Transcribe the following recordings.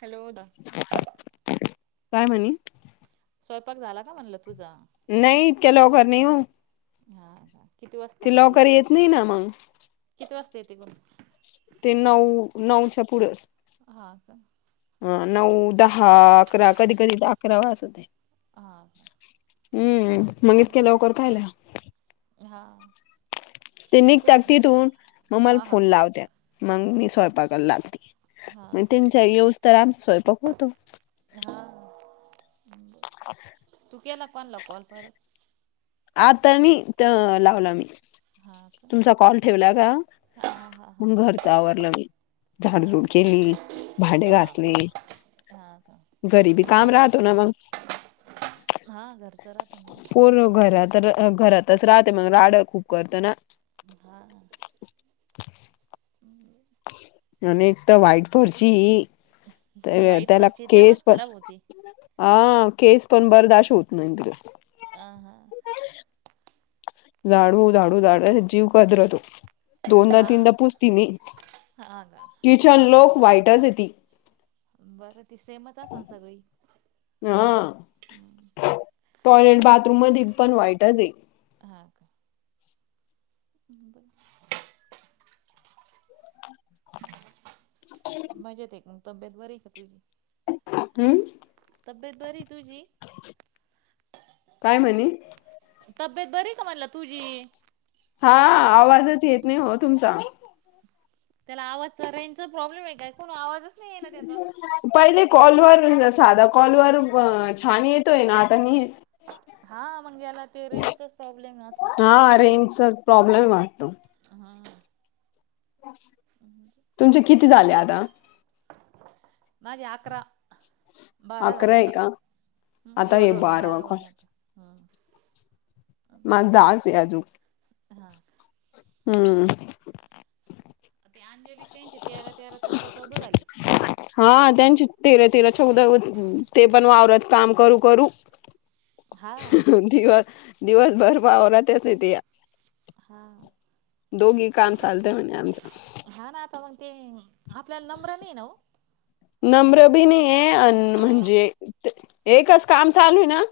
Hello ददा काय म्हणे स्वयंपाक झाला का म्हणलं तुझा नाही इतक लॉवकर नाही हो हा काा किती वाजता ते क लवकर लागते येत नाही ना मग किती वाजता येते गण [unintelligible] ते नऊ नऊच्या पुढं ह का ह नऊ दहा अकरा कधी कधी अकरा वा असते हा हम्म मग इतक्या लवकर कायला का हा ते तू निघत तिथून मग मला हा हा फोन लावत मग मी स्वयंपाकला लागते हा मग का त्यांच्या येऊस तोर आमचा स्वयंपाक होतो हा तू केला कोनला कॉल परत आ तर नाही लावला मी हा का तुमचा कॉल ठेवला का हा हा हा हा मग घरच आवरलं मी हा झाडझूड का केली भांडे हा घासले का हा का गरीबी काम राहतो ना मग हा घरचं राहत ना पर घरात घरातच राहते मग राड खूप करतं ना बघा अक तर वाईट पुढची वाईट त्याला परची केस तेव्हाच प खराब होती हा केस पण बरदााश होत नाही तु अह हा दाडू दाडू दाड जीव का अध्रत दोनदा हा तीनदा पुूजती मी हा का किचन लोक वाईटच येते बरं ती सेमच अस ना सगळी हा टॉयलेट बाथरूम मध्ये पण वाईटच आहे ह का [unintelligible] ब [inaudible] मजेत हे तब्येत बरी आहे का तुझी हम्म तब्बेत बरी तुझी काय म्हणे तब्येत बरी का म्हला तुझी हा आवाजच येत नाही हो तुमचा त्याला आवाज चा रेंचा प्रॉब्लेम आहे काय को आवाज पहिले कॉलवर साधा कॉलोर छान येतोय ना आता हा मग याला ते रेंजचाच प्रॉब्लेम अस हा रेंजचा प्रॉब्लेम वातो तुमचे किती झाले आता मा जकरा बारा अकरा झाले आहे आता का आता हे धरून बारवा बारा कॉल होईन आता माझ दास ये हजु हा हम्म ते अंजली त्यांचे तेरा तेरा चौदा चौदा झाले हा त्यांची तीर तिर छोक ते पण वावरत काम करू करू हा दिव दिवसभर पावनाातच नाही ते हा दोघी काम चालते म्ह आमचा हा ना आता मग ते आपल्याला नम्र नाही ना हो नम्र बी नाही आहे अ म्हणजे एकच काम चालू आहे ना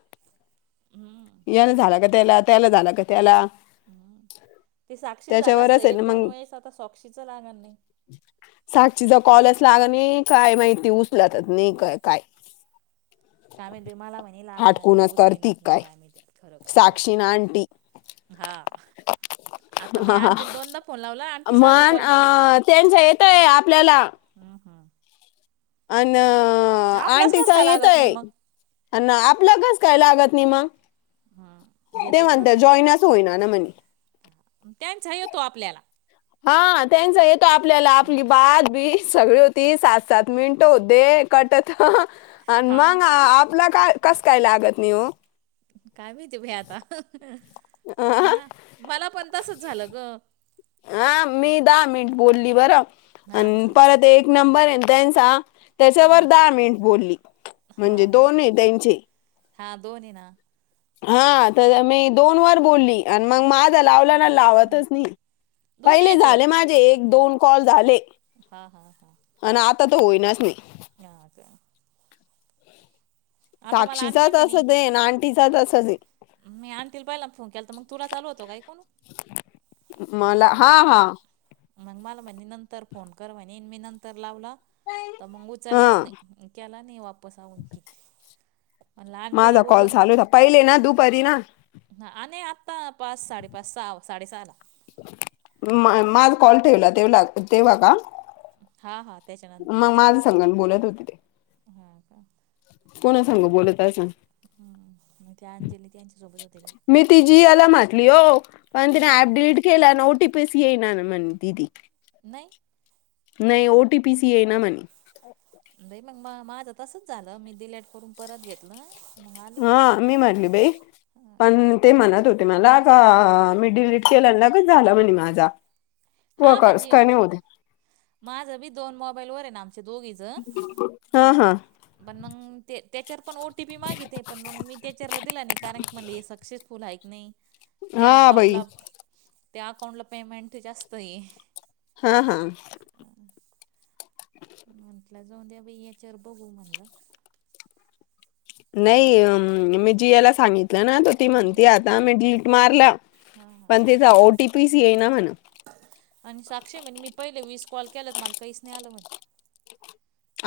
हम्म यान झाला का त्याला त्याला झालं का त्याला हम्म ते साक्षील झालं असत त्याच्यावरच आहे ना एक दोन मग वेळेस आता सॉक्षीच लागणार नाही सागचीचा कॉलच लाग नाही काय माहिती उचलतात नाही का काय काय म्ह मला म्ह लाग ना हाटकूनच उसली करती नाक नाही काय मी त्या खरं काही साक्षीन खोटं हा आता मी हा हा आंटीला दोनदा फोन लावला आंटी साधा मन कॉल बी अं त्यांच येतय आपल्याला हम्म हम् अ आपलाच कस आंटीचा काय लागत नाही येतय मग अ आपलं घस कायला लागत नाही मग हम्म ते घेतच म्हणत नस जॉयनाच होईना ना म्हणे तो आपल्याला हा त्यांचा येतो आपल्याला आपली हम्म. बाात बी सगळी होती सात सात मिनटं होते कटत आणि हा मग आपला का कस काय लागत नि हो काय माहिती भई आता ह ना मला पण तसच झालं ग ह मी दहा मिनिट बोलली बरं हा हा परत एक नंबर त्यांचा त्याच्यावर हा दहा मिनिट बोलली हा म्हणजे का दोन त्यांचे हा दोन्ही ना हा तर मी दोन वर बोलली आणि मग माझ लावल्या ना हा. लावतच नाही दोन्ही पहिले झाले याच्यावर माझे एक दोन कॉल झाले हा हा हा आणि आता तर होईनाच नाही या का आता मला आणते साक्षीचाच अस म्हणे देन आंटीचाच अस देन मी आणतील बाईला फोन केला तर मग तुला चालू होतो काय कोण मला हा हा मग मला म्ह नंतर फोन कर म्हणे मी नंतर लावलं तर मग उचललाच हा नाही केला नाही वापस आवन की माझा कॉल चालूता पहिले ना दुप. ह आणि आता पाच साडेपाच सहा साडेसहा ला. म माझ कॉल ठेवला तेव तेव्हा का. हा हा मग त्याच्यानंतरच माझ सांग बोलत होती ते हा का कोणा सांग बोलतय सांग. हम्म म. मी ति जी याला म्हटली हो पण तिने मग ऍप डिलीट केलं ओटीी. बसीय ना मन दीदी. नाही. नाही ओटी पी सीए ना म्हणे. नाही मग म माझं तसच झालं मी दिडलेट करून परत घेतलं. मग आलं ते हा मी म्हरली बाई पण ते म्हणत होते मला का. अ मिडलड केललगच झाला म्हणे माझा. हा वर्कर्स म्हणजे काय नाही होते माझ बी दोन मोबाईल व आहे नाम. हा हा दोघीजनत्याच्यात पण O T P. T P मागिते पण मग मी त्याच्यावरला दिला नाही कारण की मला हे सक्सेसफुल आहे क नाही. त्या हा बाई अकाउंटला त्या अकाउंटला पेमेंट जास्त आहे. हा हा. म्हटलं जाऊन द्या याच्यावर बघू म्हणलं. नाही मी जी याला सांगितलं ना त ती म्हणती आता मी डलीट मारलं. हा हा बणतेचा ओ टी पी स आहे ना म्हण. आणि साक्षी म्हणे मी पहिले वीस कॉल केलात मला काहीच नाही आलं म्हणे.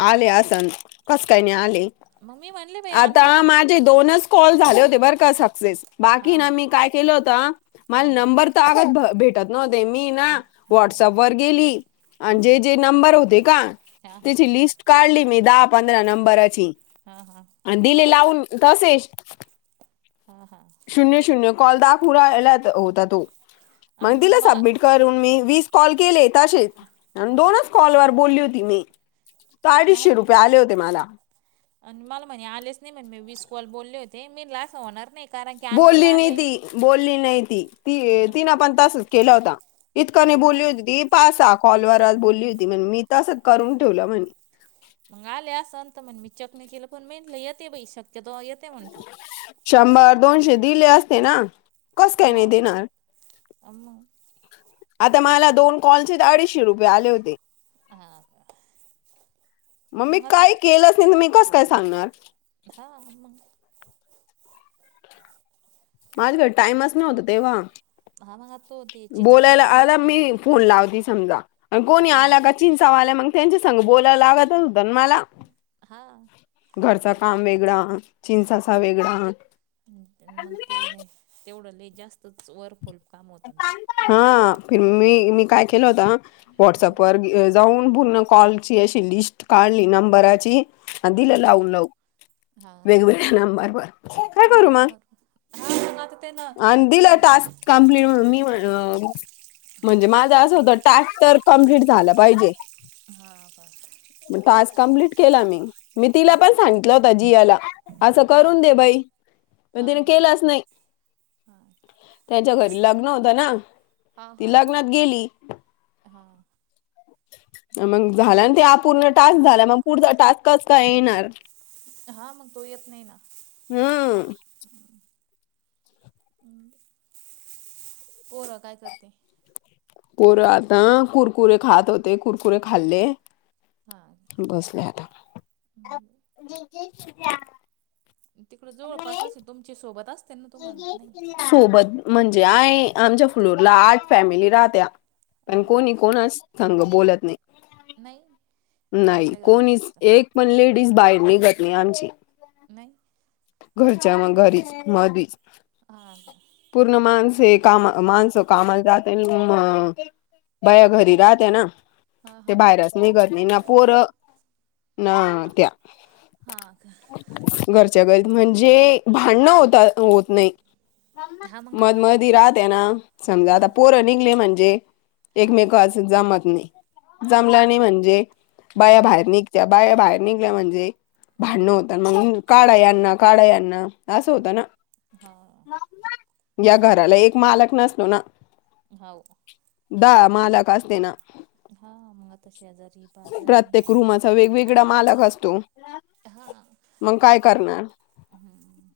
आले आसन कस काय नाही आले. ममी म. आता माझे दोनच कॉल झाले होते बरं का सक्सेस हा बाकीन हा मी काय केलं होत. मल हा हा नंबर तर आग. न मी ना हा हा हा व्हॉटसअप वर गेली हम्म आणि हम्म जे जे नंबर होते का. हा हा त्याची लिस्ट काढली मी दहा पंधरा नंबरची हा हा आणि दिले लावून. तसेच. हा हा. शून्य शून्य कॉलदा पुराला होता तो. मग आणि तिला मला सबमिट करून मी वीस कॉल के. तशीच आणि हा दोनच कॉल वर बोलली होती मी. तर म अडीचशे रुपये आले होते मला आणि मला म्हणे आलेच नाही म्हण म विस् कॉल बोलले होते मी लाट होणार नाही. कारण की आंटीला बोलली नाही आले ती बोलली नाही ती ती हा तिनं पण तसच केला होता. इतकं नाही हा बोलली होती ती पासा कॉलवर बोलली होती म्हण मी तसच करून ठेवलं म्हणे. मग आले असंंत म्हण मी चकने केलं पण मेट येते बा शक्य. तो येते म्हंटलं. शंभर दोनशे दिले असते ना कस काय नाही देणार. आम्हा. आता मला दोन कॉलचे अडीचशे रुपये आले होते. हा मग मी काय केलंच नाही तुम्ी कसं काय सांगणार. ा आ म. माझ्याकडे टाइमच नव्हता तेव्हा. ह का. बोलायला आता मी फोन लावते समजा कोणी हा आला का चिंचावा आला मग. त्यांच्या संघ बोलायला लागतच होत मला. हा घरचा काम वेगळा चिंचासा वेगळा. मग ते तेवढं ल जास्तच वरफोल. हाि मी मी काय केलं होत व्हॉट्सअप व जाऊन. पूर्ण कॉल ची अशी लिस्ट काढली नंबराची दिला हा हा लावून लाव हा ते काय करू बर मग हा ना तर ते ना ज कंप्ली मी म्हणजे माझा असं होतं टास्क तर कंप्लीट झालं पाहिजे हा बर मग टास्क कंप्लीट केला मी मी तिला पण सांगितलं होता जियाला असं हा करून दे बाई हा पण तिने हा केलाच नाही हा त्यांच्या घरी लग्न होत ना हा ती हा हा लग्नात गेली हा मग ब- झाला ते अूर्ण टास्क झाला मग पुढ टास्कच का येणार हा मग तो येत नाही ना हम्म पोर काय करते कोर आता कुरकुरे खात होते कुरकुरे खाल्ले हा बसले आता. तिकड जवळपास असं तुमच्या सोबतच असं सोबत म्हणजे आय आमच्या फ्लोअर आठ फॅमिली राहत्या. पण हा का कोणी कोणाच संग बोलत नाही. नाही नाही घरातल्या कोणी घरातच का एक पण लेडीज बाहेर निघत नाय आमची. नाही. घरच्या म घरीच मधी हा का पूर्ण माणसे हे कामा माणस कामाला जाते मं हा बया हा घरी राहत्या ना हा ते हा बाहेरच निघत नाय ना पोर ना त्या हा का घरच्या घरी म्हणजे भांडण होत होत नाही हा मग मध आता मध राहते ना समजा हा आता पोर निघले म्हण ते हा एकमेकांच जमत नाही हा जमला नाही म्हणजे बाया भांडण बाहेर होते निघत्या बाया बाहेर निघल्या म्हणजे भांडण भांडणं होता होते मंग काढा यांना काढा यांना असं हा होतं ना. हा या घराला एक मालक नसतो ना हाऊ दहा मालक असते ना. हा मंग आताशी प्रत्येक रूमाचा वेगवेगडा मालक असतो. हां, मंग काय करणार. हं,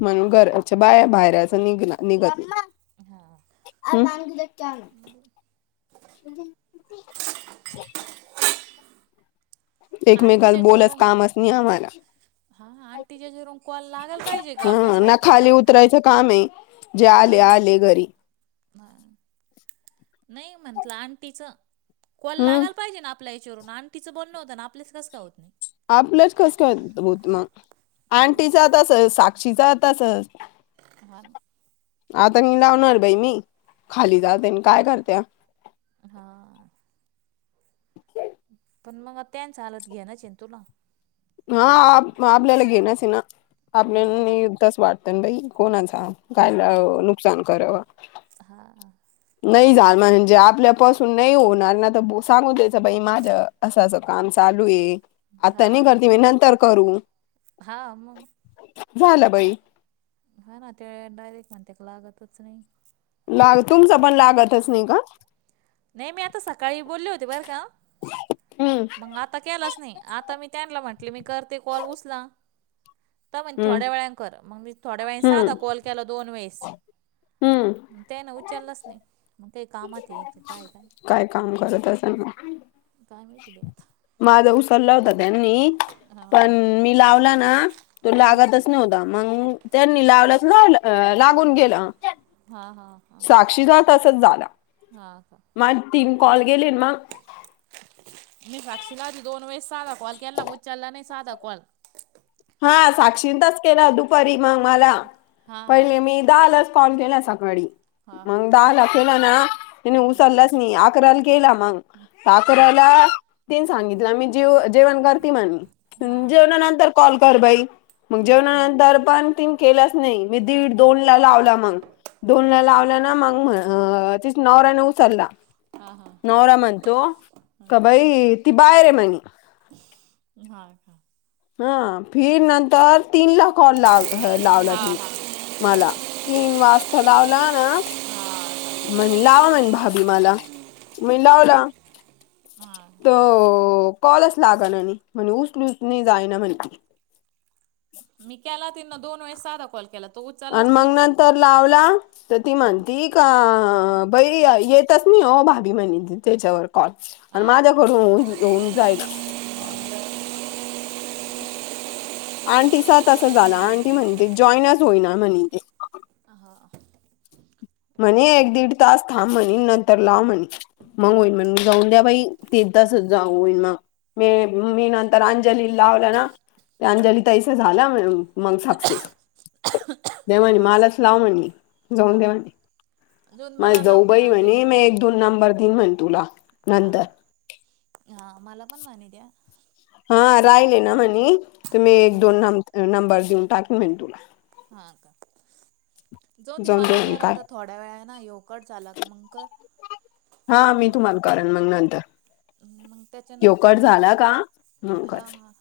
म्हणून घरच्या बायर बाहेर याच्या निघला निघत हां. [unintelligible] [inaudible] एकमेकात बोलस कामच नाही आम्हाला. हा आणि तीच्या ह्याच्यावरून कॉल लागाला पाहिजे ग ह ना आपल्यासारख्याच. खाली उतरायचं काम आहे जे आले आले घरी ह नाही म्हटलं आन्टी च कॉल हम्म लागायला पाहिजे ना आप आपल्याला ह्याच्या वरून आंटी चं बोलणं होत ना आपल्याच कंस काय होत नाही. आपलंच कसं काय होत म हं, आंटीचा तसचं साक्षीचा तसचं हा नं आता मी लावणार बाई नयी खाली जाते ना काय करत्या. हां, अ पण मग त्यांच हलत घेनच हाय ना तूला हा आप आपल्याला घेण चं ये ना आपल्या हां, नई तसं वाटतय नं बाई कोणाचा कायला हां, नुकसान कराव हां, नई झाल म्हणजे आपल्यापासून नई होणार ना त सांगू द्यायचं बाई माझ्या असं असं काम चालू ये. हा नंतर करू झालं बाई हा ना त्या डायरेक्ट म्हणत्या का लागतच नाई. लाग तुमचं पण लागतच नाही का? नाही मी आता सकाळी बोलले होते बरं का हम्म मग आता केलाच नाही आता मी त्यांना म्हटले मी करते कॉल उचला. तर म्हणे हम्म थोड्या वेळा कर मग मी थोड्या वेळा सांधा हम्म कॉल केला दोन वेळेस हम्म त्यानं उचललंच नाय मग काही कामात ये. काय काम करत असं म काय माहिती बाई आता. उचला होता त्यांनी हां पण मी लावला ना तो लागतच नव्हता मंग त्यांनी लावलाच लाग अ लागून गेलं. हां हां हां साक्षीचा तसच झाला. हां का माझ तीन कॉल गेले मग मी साक्षीला आधी दोन वेळेस साधा कॉल केला उचला नाही साधा कॉल हा साक्षींतच केलं दुपारी मग मला हां हां पहिले मी दाल फोन केला सकाळी हां हां मग दहा केला ना तिने उचलाच नाही आकाराला केला मग आकाराला तीन सांगितलं मी जे जेवण हां का जेवल्यानंतर कॉल कर बाई मग हां हां जेवल्यानंतर पण तिनं केलाच मी दिड दोन ला लावला मग दोन ला मग म्ह तिच्या नवऱ्याने उचला हां हां नवरा म्हणतो का बाई ति बाहेर आहे म्हणे हा हा फिर नंतर तीन ला कॉल ला लावला हां तिने हां हां मला तीन वाजता लावला ना म्हणे लावा म्हणे भाभी मला मी लावला हां तो कॉलच लाग ना आणि म्हण उचल उचणी जायना म्हणती मी केला तीना दोन वेळेस साधा कॉल केला तो उचललाच आणि मग नाही नंतर लावला तर ती हम्म. म्हणती का हम्म बई येत तस नाही हो भाभी म्हणे त्याच्यावर आणि हा का माझ्याकडून होऊन होऊन जायल आंटीचा तस झाला आंटी म्हणते जॉईनज होईना म्हणे ते हा म्हणे म्हटलं एक दीड तास थांब म्हणे नंतर लाव म्हणे मग होईल हा म्हण जाऊन द्या बाई ती तसच जाऊ मग मी मी नंतर अंजली लावलं ना ते अंजलीताईचा झाला मग सक्सेस देवानी हा मलाच लाव म्हण जाऊन हा देवानी अजून माझ मला लाव काय जाऊबाई म्हणे अंजलीला मी लाव एक दोन नंबर दिन म्हण तुला हा नंतर हा मला पण म्हणत्या हा राहिले ना म्हणे तर मी हा एक हा दोन न नंबर देऊन टाक म्हणे तुला जाऊदे जाऊन दे मला म्हणे कर काय आता थोड्या वेळाने नाही ह्यो कट का मग कर हा मी आणि तुम्हाला करेन मग नंतर मग यो कट त्याच्यानंतर झाला का मग हा कर हा